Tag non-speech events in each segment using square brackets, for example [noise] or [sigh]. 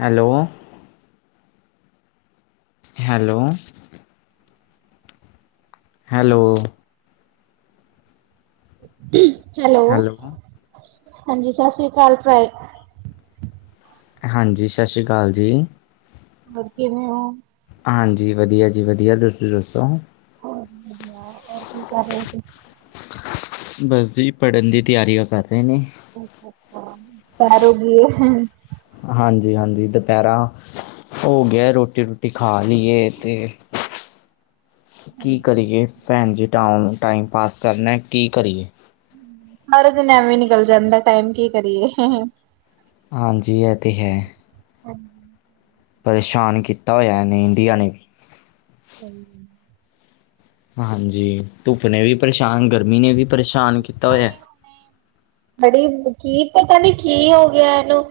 Hello. Hello. Hello. Hello, ਹਾਂਜੀ, ਸਸ ਸ੍ਰੀ ਕਾਲ ਸ ਹਾਂਜੀ, ਸਸ ਸ਼੍ਰੀ ਕਾਲ ਜੀ। ਹੋਰ ਕਿਵੇਂ ਓ? ਹਾਂਜੀ, ਵਧੀਆ ਜੀ ਵਧੀਆ, ਤੁਸੀਂ ਦੱਸੋ? ਸਭ ਵਧੀਆ, ਹੋਰ ਕੀ ਕਰ ਰਹੇ ਸੀ? ਬਸ ਜੀ, ਪੜ੍ਹਨ ਦੀ ਤਿਆਰੀਆਂ ਕਰ ਰਹੇ ਨੇ ਅੱਛਾ-ਅੱਛਾ, ਪੜ ਰਿਹ। ਹਾਂਜੀ-ਹਾਂਜੀ, ਦੁਪਹਿਰਾ ਹੋ ਗਿਆ, ਰੋਟੀ-ਰੂਟੀ ਖਾ ਲਈਏ ਤੇ ਕੀ ਕਰੀਏ ਭੈਣ ਜੀ, ਟਾ-ਟਾਈਮ ਪਾਸ ਕਰਨਾ ਕੀ ਕਰੀਏ। ਸਾਰੇ ਦਿਨ ਐਵੇਂ ਨਿਕਲ ਜਾਂਦਾ ਟਾਈਮ, ਕੀ ਕਰੀਏ। ਹਾਂਜੀ, ਇਹ ਤੇ ਹੈ। ਹਨ। ਪਰੇਸ਼ਾਨ ਕੀਤਾ ਹੋਇਆ, ਇਨੇ ਇੰਡੀਆ ਨੇ ਵੀ ਸਹੀ ਹਾਂਜੀ, ਧੁੱਪ ਨੇ ਵੀ ਪਰੇਸ਼ਾਨ, ਗਰਮੀ ਨੇ ਵੀ ਪਰੇਸ਼ਾਨ ਕੀਤਾ ਹੋਇਆ। ਗੱਲ। ਬੜੀ ਕੀ ਪਤਾ ਨੀ, ਕੀ ਹੋ ਗਿਆ ਇਹਨੂੰ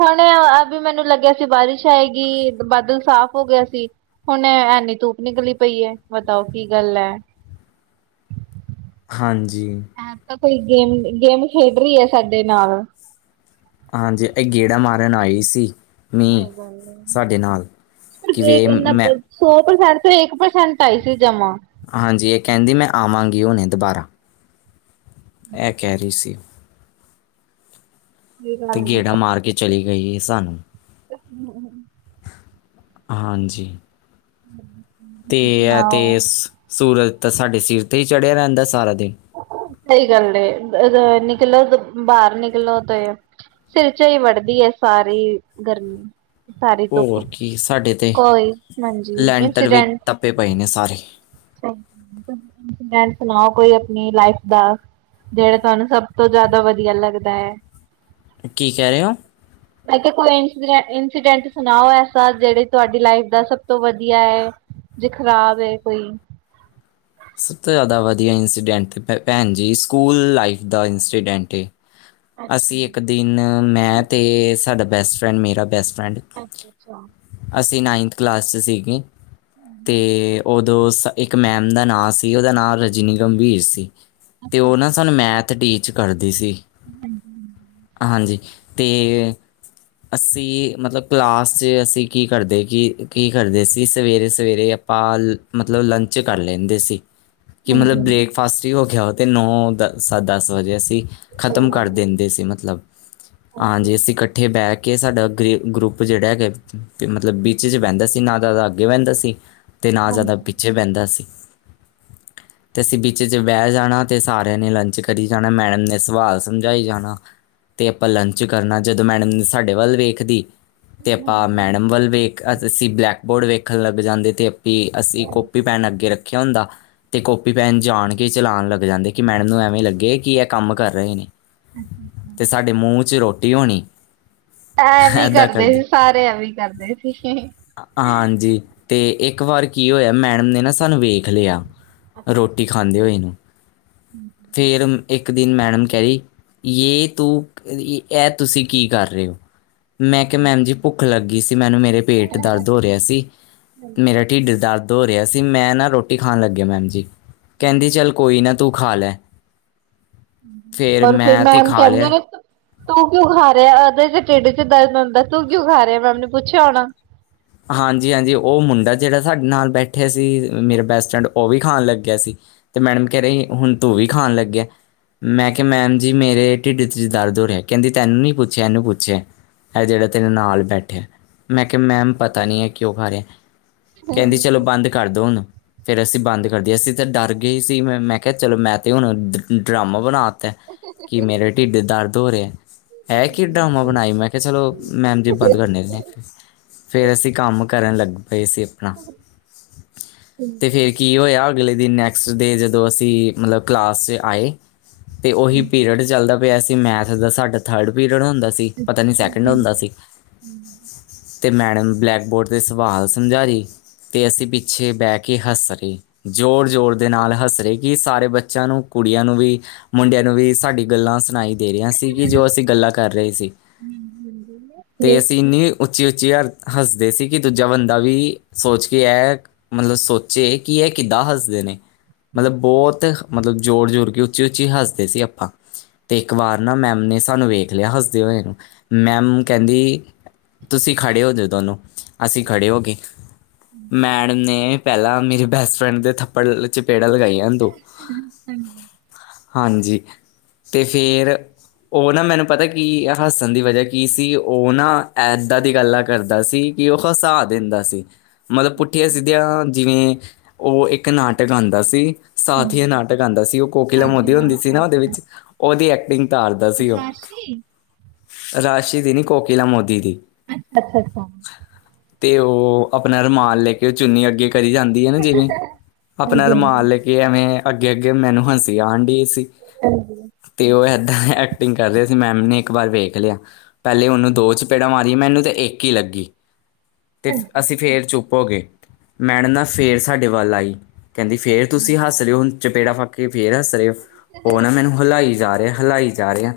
ਹੁਣ ਅਭੀ ਮੈਨੂੰ ਲੱਗਿਆ ਸੀ ਬਾਰਿਸ਼ ਆਏਗੀ, ਬਾਦਲ ਸਾਫ਼ ਹੋ ਗਿਆ ਸੀ। ਹੁਣ ਐਨੀ ਧੁੱਪ ਨਿਕਲੀ ਪਈ ਏ, ਬਤਾਓ ਕੀ ਗੱਲ ਐ? ਹਾਂਜੀ। ਐਹ ਤਾ ਕੋਈ ਗੇਮ- ਗੇਮ ਖੇਡ ਰਹੀ ਏ ਸਾਡੇ ਨਾਲ। ਹਾਂਜੀ, ਇਹ ਗੇੜਾ ਮਾਰਨ ਆਈ ਸੀ। ਮੀਂਹ ਸਹੀ ਗੱਲ ਏ। ਸਾਡੇ ਨਾਲ, ਸਿਰਫ ਕਿਜੇ ਇੱਕ ਮੈਂ ਨੱਬੇ ਸੌ ਪ੍ਰਸੈਂਟ ਤੇ ਇੱਕ ਪ੍ਰਸੈਂਟ ਆਈ ਸੀ ਜਮਾਂ। ਹਾਂਜੀ, ਇਹ ਕਹਿੰਦੀ ਮੈਂ ਆਵਾਂਗੀ ਹੁਣੇ ਦੁਬਾਰਾ। ਐਹ ਕਹਿ ਰਹੀ ਸੀ। ਸਹੀ ਤੇ ਗੱਲ ਗੇੜਾ ਏ। ਮਾਰ ਕੇ ਚਲੀ ਗਈ ਏ ਸਾਨੂੰ। [inaudible] ਹਾਂਜੀ। [inaudible] ਤੇ ਐ ਤੇ ਆਹੋ ਸੂਰਜ ਤਾਂ ਸਾਡੇ ਸਿਰ ਤੇ ਹੀ ਚੜਿਆ ਰਹਿੰਦਾ ਸਾਰਾ ਦਿਨ। ਸਹੀ ਗੱਲ ਏ, ਅ ਅ ਨਿਕਲੋ ਤੇ ਬਾਹਰ ਨਿਕਲੋ ਤੇ ਸਿਰ ਚ ਈ ਵੜਦੀ ਏ ਸਾਰੀ ਗਰਮੀ। ਸਾਰੀ ਧੁੱਪ। ਹੋਰ ਕੀ, ਸਾਡੇ ਤੇ ਕੋਈ ਹਾਂਜੀ ਲੈਂਟਰ ਵੀ ਤਪੇ ਪਏ ਨੇ ਸਾਰੇ। [unintelligible] ਗੱਲ ਸੁਣਾਓ ਕੋਈ ਆਪਣੀ ਲਾਈਫ ਦਾ? ਜਿਹੜਾ ਤੁਹਾਨੂੰ ਸਭ ਤੋਂ ਜ਼ਿਆਦਾ ਵਧੀਆ ਲੱਗਦਾ ਐ। ਕੀ ਕਹਿ ਰਹੇ ਓ? [inaudible] ਮੈ ਕਿਹਾ ਕੋਈ ਇਸ ਇੰਸੀਡੈਂਟ ਸੁਣਾਓ ਐਸਾ ਜਿਹੜੇ ਤੁਹਾਡੀ ਲਾਈਫ ਦਾ ਸਭ ਤੋਂ ਵਧੀਆ ਐ। ਜੇ ਖ਼ਰਾਬ ਏ ਕੋਈ? ਸਭ ਤੋਂ ਜ਼ਿਆਦਾ ਵਧੀਆ ਇੰਸੀਡੈਂਟ ਤੇ ਭੈਣ ਜੀ ਸਕੂਲ ਲਾਈਫ ਦਾ ਇੰਸੀਡੈਂਟ ਏ। ਅੱਛਾ ਅਸੀਂ ਇੱਕ ਦਿਨ ਮੈਂ ਤੇ ਸਾਡਾ ਬੈਸਟ-ਫਰੈਂਡ ਮੇਰਾ ਬੈਸਟ-ਫਰੈਂਡ ਅੱਛਾ-ਅੱਛਾ। ਅਸੀਂ ਨਾਈਨਥ ਕਲਾਸ ਚ ਸੀਗੇ ਤੇ ਉਦੋਂ ਇੱਕ ਮੈਮ ਦਾ ਨਾਂ ਸੀ ਉਹਦਾ ਨਾਂ ਰਜਨੀ ਗੰਭੀਰ ਸੀ, ਅੱਛਾ ਤੇ ਅੱਛਾ ਉਹ ਨਾ ਸਾਨੂੰ ਮੈਥ ਟੀਚ ਕਰਦੀ ਸੀ। ਹਾਂਜੀ ਹਾਂਜੀ। ਹਾਂਜੀ ਤੇ ਅਸੀਂ ਮਤਲਬ ਕਲਾਸ ਚ ਅਸੀਂ ਕੀ ਕਰਦੇ ਕੀ ਕੀ ਕਰਦੇ ਸੀ ਸਵੇਰੇ-ਸਵੇਰੇ ਪਾਲ ਮਤਲਬ ਲੰਚ ਕਰ ਲੈਦੇ ਸੀ ਕਿ ਮਤਲਬ ਹਾਂਜੀ ਹਾਂਜੀ ਬ੍ਰੇਕਫਾਸਟ ਹੀ ਹੋ ਗਿਆ ਆਓ ਤੇ ਨੌ ਦਸ ਦਸ ਵਜੇ ਅਸੀਂ ਸਹੀ ਖ਼ਤਮ ਕਰ ਦਿੰਦੇ ਸੀ ਗੱਲ ਹੈ ਮਤਲਬ ਬਿਲਕੁਲ। ਹਾਂਜੀ, ਅਸੀਂ ਕੱ ਇਕੱਠੇ ਬਹਿ ਕੇ ਸਾਡਾ ਗਰੀ ਗਰੁੱਪ ਜਿਹੜਾ ਹੈਗਾ ਮਤਲਬ ਵਿਚ ਜੇ ਬਹਿੰਦਾ ਸੀ ਨਾ ਜਾਦਾ ਅੱਗੇ ਬਹਿੰਦਾ ਸੀ। ਤੇ ਨਾ ਜ਼ਿਆਦਾ ਹਾਂਜੀ ਪਿੱਛੇ ਬਹਿੰਦਾ ਸੀ। ਤੇ ਅਸੀਂ ਵਿੱਚ ਜੇ ਬਹਿ ਜਾਣਾ ਤੇ ਸਾਰਿਆਂ ਨੇ ਲੰਚ ਕਰੀ ਜਾਣਾ ਮੈਡਮ ਨੇ ਸਵਾਲ ਸਮਝਾਈ ਜਾਣਾ। ਤੇ ਆਪਾਂ ਲੰਚ ਕਰਨਾ, ਜਦੋਂ ਮੈਡਮ ਨੇ ਸਾਡੇ ਵੱਲ ਵੇਖਦੀ ਤੇ ਆਪਾਂ ਹਾਂਜੀ ਮੈਡਮ ਵੱਲ ਵੇਖ ਅਸੀਂ ਬਲੈਕਬੋਰਡ ਵੇਖਣ ਲੱਗ ਜਾਂਦੇ ਤੇ ਆਪੀ ਅਸੀਂ ਕੋਪੀ-ਪੈੱਨ ਅੱਗੇ ਰੱਖਿਆ ਹੁੰਦਾ। ਤੇ ਕੋਪੀ-ਪੈੱਨ ਜਾਣ ਕੇ ਚਲਾਣ ਲੱਗ ਜਾਂਦੇ ਕਿ ਮੈਡਮ ਨੂੰ ਐਵੇਂ ਲੱਗੇ ਕਿ ਇਹ ਕੰਮ ਕਰ ਰਹੇ ਨੇ। ਹਾਂਜੀ ਹਾਂਜੀ ਤੇ ਸਾਡੇ ਮੂੰਹ ਚ ਰੋਟੀ ਹੋਣੀ। ਐਵੀਂ ਕਰਦੇ ਸੀ ਸਾਰੇ ਐਵੀਂ ਕਰਦੇ ਸੀ। ਹਾਂਜੀ ਤੇ ਇੱਕ ਵਾਰ ਕੀ ਹੋਇਆ ਮੈਡਮ ਨੇ ਨਾ ਸਾਨੂੰ ਵੇਖ ਲਿਆ। ਅੱਛਾ ਅੱਛਾ ਰੋਟੀ ਖਾਂਦੇ ਹੋਏ ਨੂੰ ਹਾਂਜੀ ਫਿਰ ਇੱਕ ਦਿਨ ਮੈਡਮ ਕਹਿ ਰਹੀ ਯੇ ਤੂੰ ਐਹ ਤੁਸੀਂ ਕੀ ਕਰ ਰਹੇ ਓ? ਮੈਂ ਕਿਹਾ ਮੈਮ ਹਾਂਜੀ ਜੀ ਭੁੱਖ ਲੱਗੀ ਸੀ ਮੈਨੂੰ ਮੇਰੇ ਪੇਟ ਦਰਦ ਹੋ ਰਿਹਾ ਸੀ ਹਾਂਜੀ ਮੇਰਾ ਢਿੱਡ ਦਰਦ ਦਰਦ ਹੋ ਰਿਹਾ ਸੀ ਮੈਂ ਨਾ ਰੋਟੀ ਖਾਣ ਲੱਗਿਆ ਮੈਮ ਜੀ, ਹਾਂਜੀ ਕਹਿੰਦੀ ਚੱਲ ਕੋਈ ਨਾ ਤੂੰ ਖਾ ਲੈ। ਫੇਰ ਪਰ ਫਿਰ ਮੈਂ ਤੇ ਮੈਮ ਖਾ ਕਹਿੰਦੇ ਆ ਲਿਆ। ਨੇ ਤਾ ਤੂੰ ਕਿਉਂ ਖਾ ਰਿਹਾ ਐਦੇ ਤੇ ਟਿੱਡ ਚ ਦਰਦ ਹੁੰਦਾ, ਤੂੰ ਕਿਉਂ ਖਾ ਰਿਹਾ ਮੈਮ ਨੇ ਪੁੱਛਿਆ ਹੋਣਾ? ਹਾਂਜੀ ਹਾਂਜੀ, ਉਹ ਮੁੰਡਾ ਜਿਹੜਾ ਸਾਡੇ ਨਾਲ ਬੈਠਿਆ ਸੀ ਮੇਰਾ ਬੈਸਟ-ਫਰੈਂਡ ਉਹ ਵੀ ਖਾਣ ਲੱਗਿਆ ਸੀ ਤੇ ਮੈਡਮ ਕਹਿ ਰਹੀ ਹੁਣ ਤੂੰ ਵੀ ਖਾਣ ਲਗਿਆ। ਮੈ ਕਿਹਾ ਮੈਮ ਜੀ ਮੇਰੇ ਢਿਡ ਚ ਦਰਦ ਹੋ ਹੈ ਕਹਿਦੀ ਤਿੰਨੋ ਨਹੀਂ ਪੁੱਛਿਆ ਇਹਨੂੰ ਪੁੱਛਿਆ। ਏ ਜਿਹੜਾ ਤੇਰੇ ਨਾਲ ਬੈਠਿਆ ਮੈ ਕਿਹਾ ਮੈਮ ਪ ਪਤਾ ਨਹੀਂ ਹੈ ਕਿਉਂ ਖਾ ਰਿਹਾ ਕਹਿਦੀ ਚਲੋ ਬੰਦ ਕਰਦੋ ਹੁਣ। ਫਿਰ ਅਸੀਂ ਬੰਦ ਕਰਦੇ ਅਸੀ ਤਾਂ ਡਰ ਗਏ ਸੀ ਮੈ- ਮੈ ਕਿਹਾ ਚਲੋ ਮੈ ਤੇ ਹੁਣ ਡਰਾਮਾ ਬਣਾ ਕਿ ਮੇਰੇ ਢਿੱਡੇ ਦਰਦ ਹੋ ਰਹੇ ਹੈ ਇਹ ਕੀ ਡਰਾਮਾ ਬਣਾਈ ਮੈ ਕਿ ਸਰ ਉਹ ਮੈਮ ਜੀ ਬੰਦ ਕਰਨੇ ਨੇ। ਫਿਰ ਅਸੀਂ ਕੰਮ ਕਰਨ ਲਗ ਪਏ ਸੀ ਆਪਣਾ ਤੇ ਫਿਰ ਕੀ ਹੋਇਆ। ਅਗਲੇ ਦਿਨ ਨੈਕਸਟ ਡੇ ਜਦੋ ਅਸੀਂ ਮਤਲਬ ਕਲਾਸ 'ਚ ਆਏ ਤੇ ਉਹੀ ਪੀਰੀਅਡ ਚੱਲਦਾ ਐਸੀ ਮੈਥ ਦਾ ਸਾਡਾ ਥਰਡ ਪੀਰੀਅਡ ਹੁੰਦਾ ਸੀ ਪਤਾ ਨੀ ਸੈਕਿੰਡ ਹੁੰਦਾ ਸੀ। ਤੇ ਮੈਡਮ ਬਲੈਕਬੋਰਡ ਤੇ ਸਵਾਲ ਸਮਝਾ ਰਏ ਅਤੇ ਅਸੀਂ ਪਿੱਛੇ ਬਹਿ ਕੇ ਹੱਸ ਰਹੇ। ਜ਼ੋਰ- ਜ਼ੋਰ ਦੇ ਨਾਲ ਹੱਸ ਰਹੇ। ਕਿ ਸਾਰੇ ਬੱਚਿਆਂ ਨੂੰ ਕੁੜੀਆਂ ਨੂੰ ਵੀ ਮੁੰਡਿਆਂ ਨੂੰ ਵੀ ਸਾਡੀ ਗੱਲਾਂ ਸੁਣਾਈ। ਦੇ ਰਿਹਾ ਸੀ ਕਿ ਜੋ ਅਸੀਂ ਗੱਲਾਂ ਕਰ ਰਹੇ ਸੀ ਤੇ ਅਸੀਂ ਇਨੀ ਉਚੀ- ਉਚੀ ਹਰ ਹੱਸਦੇ ਸੀ ਕਿ ਦੂਜਾ ਬੰਦਾ ਵੀ ਸੋਚ ਕੇ ਆਇਆ ਮਤਲਬ ਸੋਚੇ ਕਿ ਇਹ ਕਿਦਾਂ ਹੱਸਦੇ ਨੇ। ਮਤਲਬ ਬੋਤ ਮਤਲਬ ਜੋਰ-ਜੋੋਰ ਕੇ ਉਚੀ-ਉਚੀ ਹੱਸਦੇ ਸੀ ਆਪਾ। ਤੇ ਇਕ ਵਾਰ ਨਾ ਮੈਮ ਨੇ ਸਾਨੂੰ ਵੇਖ ਲਿਆ ਹੱਸਦੇ ਹੋਏ, ਮੈਮ ਕਹਿਦੀ। ਤੁਸੀ ਖੜੇ ਹੋ ਜੋ ਦੋਨੋ, ਅਸੀ ਖੜੇ ਹੋ ਗਏ ਮੈਡਮ ਨੇ ਪਹਿਲਾ ਮੇਰੇ ਬੈਸਟ ਫਰੈਡ ਦੇ ਥੱਪੜ ਚਪੇੜਾਂ ਲਗਾਈਆਂ ਦੋ ਹਾਂਜੀ, ਤੇ ਫੇਰ ਉਹ ਨਾ ਮੈਨੂੰ ਪਤਾ ਕੀ ਹੱਸਣ ਦੀ ਵਜ੍ਹਾ ਕੀ ਸੀ ਉਹ ਨਾ ਇਦਾਂ ਦੀ ਗੱਲ ਆ ਕਰਦਾ ਸੀ ਕਿ ਉਹ ਹਸਾ ਦਿੰਦਾ ਸੀ, ਮਤਲਬ ਪੁੱਠੀਆਂ ਸਿੱਧੀਆਂ ਜਿਵੇ ਉਹ ਇਕ ਨਾਟਕ ਆਦਾ ਸੀ। ਸਾਥੀਆਂ ਨਾਟਕ ਆਦਾ ਸੀ ਉਹ ਕੋਕਿਲਾ ਮੋਦੀ ਹੁੰਦੀ ਸੀ ਨਾ ਉਹਦੇ ਵਿੱਚ, ਉਹਦੀ ਐਕਟਿੰਗ ਧਾਰਦਾ ਸੀ ਉਹ, ਰਾਸ਼ੀ ਦੀ ਨੀ ਕੋਕਿਲਾ ਮੋਦੀ ਦੀ। ਅੱਛਾ-ਅੱਛਾ, ਤੇ ਉਹ ਆਪਣਾ ਰੁਮਾਲ ਲੈ ਕੇ ਉਹ ਚੁੰਨੀ ਅੱਗੇ ਕਰੀ ਜਾਦੀ ਐ ਨਾ ਜਿਵੇ ਆਪਣਾ ਰੁਮਾਲ ਲੈ ਕਿ ਐਵੇ ਅੱਗੇ-ਅੱਗੇ ਮੈਨੂੰ ਹਸੀ ਆਣ ਡਈ ਸੀ। ਹਾਂਜੀ, ਤੇ ਉਹ ਏਦਾਂ ਐਕਟਿੰਗ ਕਰ ਰਿਹਾ ਸੀ ਮੈਮ ਨੇ ਇਕ ਵਾਰ ਵੇਖ ਲਿਆ। ਪਹਿਲੇ ਉਹਨੂੰ ਦੋ ਚਪੇੜਾਂ ਮਾਰੀਆਂ ਮੈਨੂੰ ਤਾਂ ਇਕ ਈ ਲਗੀ ਤੇ ਅਸੀ ਫੇਰ ਚੁੱਪ ਹੋਗੇ, ਮੈਣ ਨਾ ਫੇਰ ਸਾਡੇ ਵੱਲ ਆਈ, ਕਹਿਦੀ ਫੇਰ ਤੁਸੀ ਹੱਸ ਰਹੇ ਓ। ਚਪੇੜਾ ਖਾਕੇ ਫੇਰ ਹੱਸ ਰਹੇ ਆ, ਉਹ ਨਾ ਮੈਨੂੰ ਹਿਲਾਈ ਜਾ ਰਿਹਾ ਹਿਲਾਈ ਜਾ ਰਿਹਾ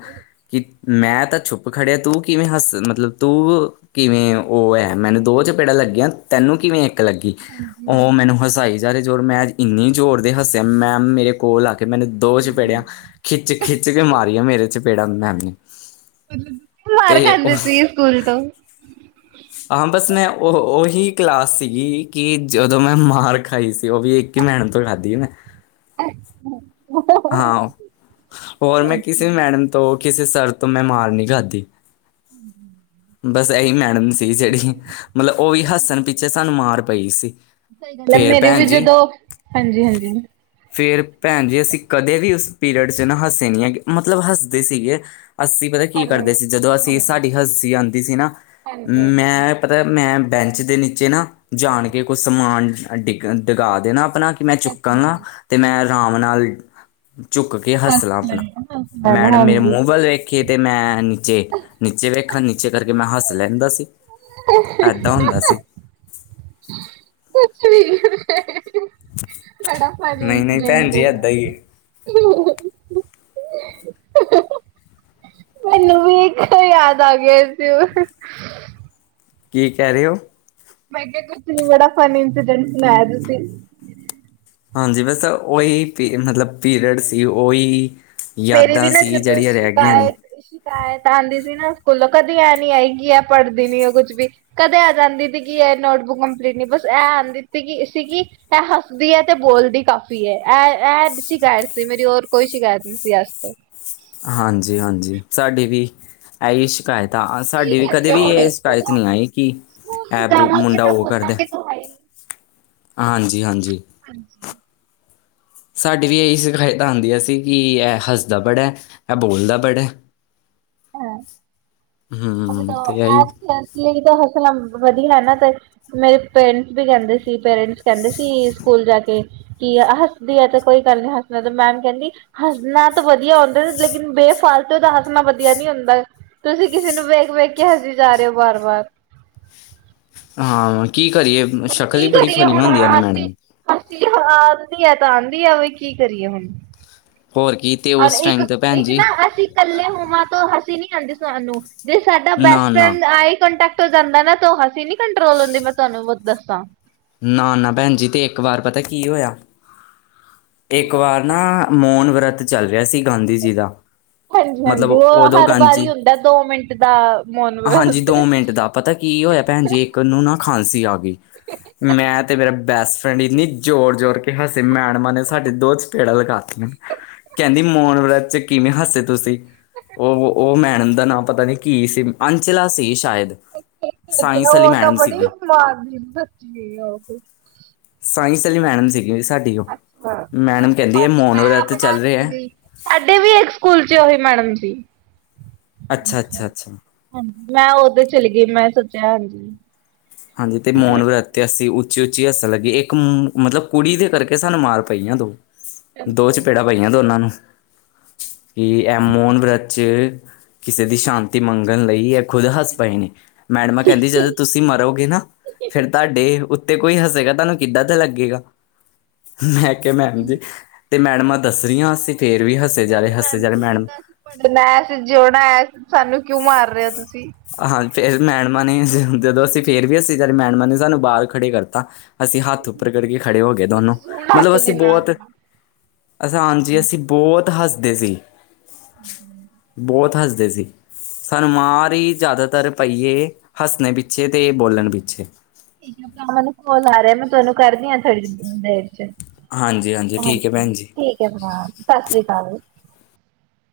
ਕਿ ਮੈਂ ਤਾਂ ਚੁਪ ਖੜਿਆ ਤੂੰ ਕਿਵੇ ਹੱਸ ਮਤਲਬ ਤੂੰ ਕਿਵੇ ਉਹ ਐ ਮੈਨੂੰ ਦੋ ਚਪੇੜਾਂ ਲੱਗੀਆਂ ਤੈਨੂੰ ਕਿਵੇ ਇਕ ਲੱਗੀ, ਉਹ ਮੈਨੂੰ ਹਸਾਈ ਯਾਰੇ ਜੋਰ ਮੈ ਇਨੇ ਜੋਰਦੇ ਹੱਸੇ ਮੈਮ ਮੇਰੇ ਕੋਲ ਆ ਕੇ ਮੈਨੂੰ ਦੋ ਚਪੇੜਿਆਂ ਖਿੱਚ-ਖਿੱਚ ਕੇ ਮਾਰੀਆਂ ਮੇਰੇ ਚਪੇੜਾ ਮੈਮ ਨੇ ਮਾਰ ਤੇ ਖਾਂਦੇ ਉਹ ਸੀ ਸਕੂਲ ਤੋ। ਹਾਂ ਬਸ ਮੈ ਉਹ ਉਹੀ ਕਲਾਸ ਸੀਗੀ ਕਿ ਜਦੋ ਮੈ ਮਾਰਕ ਖਾਈ ਸੀ ਉਹ ਵੀ ਇਕ ਈ ਮੈਡਮ ਤੋ ਖਾਧੀ ਮੈ ਹੂੰ, ਹਾਂ, ਹੋਰ ਮੈ ਕਿਸੇ ਮੈਡਮ ਤੋ ਕਿਸੇ ਸਰ ਤੋ ਮੈ ਮਾਰ ਨੀ ਖਾਧੀ। ਬਸ ਇਹੀ ਮੈਡਮ ਸੀ ਜਿਹੜੀ ਮਤਲਬ ਉਹ ਵੀ ਹੱਸਣ ਪਿੱਛੇ ਸਾਨੂੰ ਮਾਰ ਪਈ ਸੀ। ਸਹੀ ਗੱਲ ਐ, ਫੇਰ ਮੇਰੇ ਵੀ ਭੈਣ ਜੀ ਜਦੋ ਹਾਂਜੀ-ਹਾਂਜੀ ਫੇਰ ਭੈਣ ਜੀ ਅਸੀ ਕਦੇ ਵੀ ਉਸ ਪੀਰਅਡ ਨਾ ਹੱਸੇ ਨਈ ਹੈਗੇ ਮਤਲਬ ਹੱਸਦੇ ਸੀਗੇ। ਅਸੀ ਪਤਾ ਕੀ ਕਰਦੇ ਸੀ ਜਦੋ ਅਸੀ ਸਾਡੀ ਹੱਸੀ ਆਦੀ ਸੀ ਨਾ ਮੈ ਪਤਾ ਮੈ ਬੈਂਚ ਦੇ ਨੀਚੇ ਨਾ ਜਾਣ ਕੇ ਕੁਛ ਸਮਾਨ ਡਿਗ ਡਗਾ ਦੇਣਾ ਆਪਣਾ। ਮੈਂ ਚੁੱਕਾਂ ਨਾ, ਤੇ ਮੈਂ ਅਰਾਮ ਨਾਲ਼। ਚੁੱਕ ਕੇ ਹੱਸਲਾ ਆਪਣਾਂ, ਮੈਡਮ ਮੇਰੇ ਹਾਂਜੀ। ਮੂੰਹ ਵੱਲ਼ ਵੇ ਕੀ ਤੇ ਮੈਂ ਨੀਚੇ, ਨੀਚੇ ਵੇਖਾਂ ਨੀਚੇ ਕਰਕੇ ਮੈਂ ਹੱਸ ਲੈਂਦਾਂ ਸੀਂ। ਐਦਾਂ ਹੁੰਦਾਂ ਸੀਂ। [inaudible] ਨਹੀਂ ਨਹੀਂ ਭੈਣ ਜੀ ਏਦਾਂ ਹੀ ਹੈ। [inaudible] [inaudible] ਮੈਂਨੂੰ ਵੀ ਯਾਦ ਆ ਗਿਆ ਸੀਂ, ਉਹ ਕੀ ਕਹਿ ਰੇ ਔ? ਮੈਂ ਕਿਹਾਂ, ਕੁੱਛ ਨੀਂ ਬੜਾਂ ਫਨੀ ਇੰਸੀਡੈਂਟ ਸੁਣਾਇਆਂ ਤੁਸੀਂ ਹਾਂਜੀ, ਬਸ ਉਹੀ ਪੀ ਮੱਤਲਬ ਪੀਰੀਅਡ ਸੀਂ ਉਈ ਮੇਰੀ ਵੀ ਨਾ, ਜਦੋਂ ਸ਼ਿਕਾਇਤ ਸ਼ਿਕਾਇਤ ਆਂਦੀ ਸੀਂ ਨਾ ਸਕੂਲੋਂ, ਕਦੀਂ ਐਂ ਨੀਂ ਆਈਂ ਐ ਪੜ੍ਹਦੀ ਨੀਂ ਕੁੱਛ ਵੀ। ਕਦੇ ਆ ਜਾਂਦੀ ਸੀਂ, ਕੀ ਐ ਨੋਟਬੁੱਕ ਕੰਮਪਲੀਟ ਨੀਂ ਬਸ ਐ ਆਂਦੀ ਸੀ ਕੀ ਸੀਗੀ। ਐ ਹੱਸਦੀ ਐ ਤੇ ਬੋਲਦੀ ਕਾਫ਼ੀ ਐਂ, ਐ ਐ ਸ਼ਿਕਾਇਤ ਸੀਂ ਮੇਰੀ ਹੋਰ ਕੋਈ ਸ਼ਿਕਾਇਤ ਨੀਂ। ਸੀ ਅਜ ਤਕ। ਹਾਂਜੀ, ਹਾਂਜੀ ਸ਼ਾਡੀ ਵੀ ਐਈ ਸ਼ਿਕੈਤ। ਤਾਂ ਸ਼ਾਡੀ ਵੀ ਕਦੇ ਵੀ ਏ ਸ਼ਿਕਾਇਤ ਨੀਂ ਆਈਂ ਕੀ ਐ ਬੁ ਮੁੰਡਾਂ ਓ ਕਰਦਾ, ਹਾਂਜੀ ਹਾਂਜੀ। ਹਾਂਜੀ। ਸ਼ਾਡੀ ਵੀ ਏਹੀ ਸ਼ਿਕੈਤਾਂ ਆਦੀਆਂ ਸੀਂ, ਕੀ ਐ ਹੱਸਦਾ ਬੜ੍ਹਾ। ਐਂ ਬੋਲਦਾ ਬੜਾ। ਹਾਂ [unintelligible] ਹਮ ਤੇ ਇਹੀ ਮੇਰੇ ਪੇਂਟਸ ਵੀ ਕੈਂਦੇ ਸੀਂ, ਪੇਰੈਂਟਸ ਕੈਂਦੇ ਸੀਂ ਸਕੂਲ ਜਾ ਕੇ। ਕੀ ਆ ਹੱਸਦੀ ਆ ਤੇ, ਕੋਈ ਗੱਲ਼ ਨੀਂ ਹੱਸ ਦਾ ਤੇ ਮੈਮ ਕੈਂਦੀ। ਹੱਸਣਾ ਤੇ ਵਧੀਆਂ ਹੁੰਦਾਂ, ਲੇਕਿਨ ਬੇਫਾਲਤੂ ਦਾ ਹੱਸਣਾਂ ਵਧੀਆਂ ਨੀਂ ਹੁੰਦਾਂ। ਤੁਸੀਂ ਕਿਸ਼ੇ ਦੇ ਨੂੰ ਵੇਖ ਵੇਖ ਕੇ ਹਸੀਂ ਜਾਂ ਰੇ ਓ, ਵਾਰ ਵਾਰ। ਹਾਂ, ਕੀ ਕਰੀਏ ਸ਼ਕਲ ਈ ਬੜੀ ਫਨੀਆ ਹੁੰਦੀਆਂ ਨੇਂ ਮੈਡਮ। ਹੱਸੀ ਆ ਆਂਦੀ ਆ ਤਾਂ ਆਂਦੀ ਆ ਵੀ, ਕੀ ਕਰੀਏ ਹੁਣ। ਹੋਰ ਕੀ ਤੇ ਔਰ ਉਸ ਇੱਕ, ਟਾਈਮ ਤੇ ਭੈਣ ਇੱਕ ਜੀ ਨਾ ਅਸੀਂ ਕੱਲੇ ਹੋਵਾਂ ਤੋਂ ਹਸੀ ਨੀਂ ਆਂਦੀ ਸਾਂਨੂੰ, ਜੇ ਸਾਡਾ ਨਾ ਬੈਸਟ ਨਾ ਫਰੈਂਡ ਆਈ ਕਾਨਟੈਕਟ ਜਾਂਦਾ ਨਾ ਤੋਂ ਹਸੀਂ ਨੀਂ ਕੰਟਰੋਲ ਹੁੰਦੀ, ਮੈਂ ਤੁਹਾਂਨੂੰ ਬ ਦੱਸਾਂ। ਨਾ ਨਾ ਭੈਣਜੀ ਤੇ ਇੱਕ ਵਾਰ ਪਤਾਂ ਕੀ ਓਇਆਂ। ਇੱਕ ਵਾਰ ਨਾ ਮੋਨ ਵਰਤ ਚੱਲ ਰਿਆ ਸੀ, ਗਾਂਧੀ ਜੀ ਦਾ। ਹਾਂਜੀ ਮਤਲਬ ਹਾਂਜੀ ਓ ਉਦੋਂ ਹਰ ਵਾਰੀਂ ਗਾਂਧੀ ਹੁੰਦਾਂ ਦੋ ਮਿੰਟ ਦਾ ਮੋਨ ਹਾਂਜੀ ਵਰਤ। ਦੋ ਮਿੰਟ ਦਾ ਪਤਾ ਕੀ ਹੋਇਆਂ ਭੈਣਜੀ, ਇੱਕ ਨੂੰ ਨਾ ਖਾਂਸੀ ਆ ਗਈ। ਮੈਂ ਤੇ ਮੇਰਾ ਬੈਸਟ ਫਰੈਂਡ, ਇੰਨੀਂ ਜ਼ੋਰ ਜੋੋਰ ਕੇ ਹੱਸੇ ਮੈਡ ਸਾਡੇ ਦੋ ਚਪੇੜਾਂ ਲਗਾਤੀਆਂ, ਕੈਂਦੀ ਮੋਨ ਵਰਤ 'ਚ ਕਿਵੇਂ ਹੱਸੇ ਤੁਸੀਂ। ਓ, ਓ ਮੈਡਮ ਦਾ ਨਾਂ ਪਤਾ ਨੀ ਕੀ ਸੀਂ, ਅੰਚਲਾ ਸੀ ਸ਼ਾਇਦ। ਅੰਚਲਾ ਸਾਇੰਸ ਵਾਲੀ ਓ ਤਾਂ ਮੈਡਮ ਬੜੀ ਸੀਗੀ ਮਾਰਦੀ ਬੱਚੀ ਔਫਿਸ ਸਾਇੰਸ ਅਲੀ ਮੈਡਮ ਸੀ ਗੀ ਸਾਡੀ ਓ, ਮੈਡਮ ਕੈਂਦੀ ਏ ਮੋਨ ਵਰਤ ਚੱਲ ਰਿਆ। ਸਾਡੇ ਵੀ ਇੱਕ ਸਕੂਲ 'ਚ ਓਹੀ ਮੈਡਮ ਸੀ। ਅੱਛਾ, ਅੱਛਾ, ਅੱਛਾ। ਹਾਂਜੀ, ਮੈਂ ਓਧਰ ਚਲ ਗੀ ਮੈਂ ਸੋਚਿਆਂ, ਹਾਂਜੀ। ਹਾਂਜੀ ਤੇ ਮੋਨ ਵਰਤ ਤੇ ਅਸੀਂ ਉੱਚੀ ਉੱਚੀ ਹੱਸਣ ਲੱਗੇਂ, ਇੱਕ ਮੱਤਲਬ ਕੁੜੀ ਦੇ ਕਰਕੇ ਸਾਨੂੰ ਮਾਰ ਪਈ ਓਦੋ। ਦੋ ਚਪੇੜਾਂ ਪਈਆਂ ਦੋਨਾਂ ਨੂੰ। ਕੀ ਐ ਮੋਨ ਵਰਤ‌ 'ਚ ਕਿਸ਼ੇ ਦੀ ਸ਼ਾਂਤੀ ਮੰਗਣ ਲਈ ਐ। ਖੁਦ ਹੱਸ ਪਏ ਨੇ, ਮੈਡਮਾਂ ਕੈੰਦੀ ਜਦੋਂ ਤੁਸੀਂ ਮਰੋਗੇ ਨਾ ਫੇਰ ਤਾਡੇ ਉਤ ਤੇ ਕੋਈ ਹਸੇਗਾ ਤਾਨੂੰ ਕਿੱਦਾਂ ਦਾ ਲੱਗੇਗਾ? ਮੈਂ ਕਿਆ ਮੈਮ ਜੀ ਤੇ ਮੈਡਮਾਂ ਦੱਸ ਰੀਆਂ, ਅਸੀਂ ਫੇਰ ਵੀ ਹੱਸੇ ਜਾ ਰੇ ਹੱਸੇ ਜਾ ਰੇ ਮੈਡਮ ਪੜਣਾ ਐ, ਜਿਉਣਾ ਐ। ਸਾਨੂੰ ਕਿਉਂ ਮਾਰ ਰੇ ਓ ਤੁਸੀਂ। ਹਾਂ ਫੇਰ ਮੈਡਮਾ ਨੇ ਜਦੋਂ ਅਸੀਂ ਫੇਰ ਵੀ ਹਸੇ ਸਾਡੀ ਮੈਡਮਾਂ ਨੇ ਸਾਨੂੰ ਬਾਰ ਖੜੇ ਕਰਤਾ। ਅਸੀਂ ਹੱਥ ਉੱਪਰ ਕਰਕੇ ਖੜੇ ਹੋ ਗੇ ਦੋਨੋ, ਤੁਸੀਂ ਹੁਣ ਮਤਲਬ ਅਸੀਂ ਹੱਸੋਗੇ ਨਾ ਬੋਤ ਠੀਕ ਹਾਂਜੀ, ਅਸੀਂ ਬੋਤ ਹੱਸਦੇ ਸੀ। ਹੂ। ਬਹੁਤ ਹੱਸਦੇ ਸੀ, ਸਾਨੂੰ ਮਾਰ ਈ ਜਾਦਾਤਰ ਪਈਏ ਹਸਣੇ ਪੀਛੇ ਜੇ ਤੇ ਏ ਬੋਲਣ ਪਿੱਛੇ। ਔ ਮੈਨੂੰ ਕੋਲ ਆ ਰਿਆ, ਮੈਂ ਤੁਹਾਨੂੰ ਕਰਦੀ ਆ ਥੋੜ੍ਹੀ ਦੇਰ ਚ ਹਾਂਜੀ ਠੀਕ ਹੈ ਹਾਂਜੀ ਭੈਣ ਜੀ। ਠੀਕ ਐ ਫਿਲਹਾਲ ਸਤਿ ਸ੍ਰੀ ਅਕਾਲ।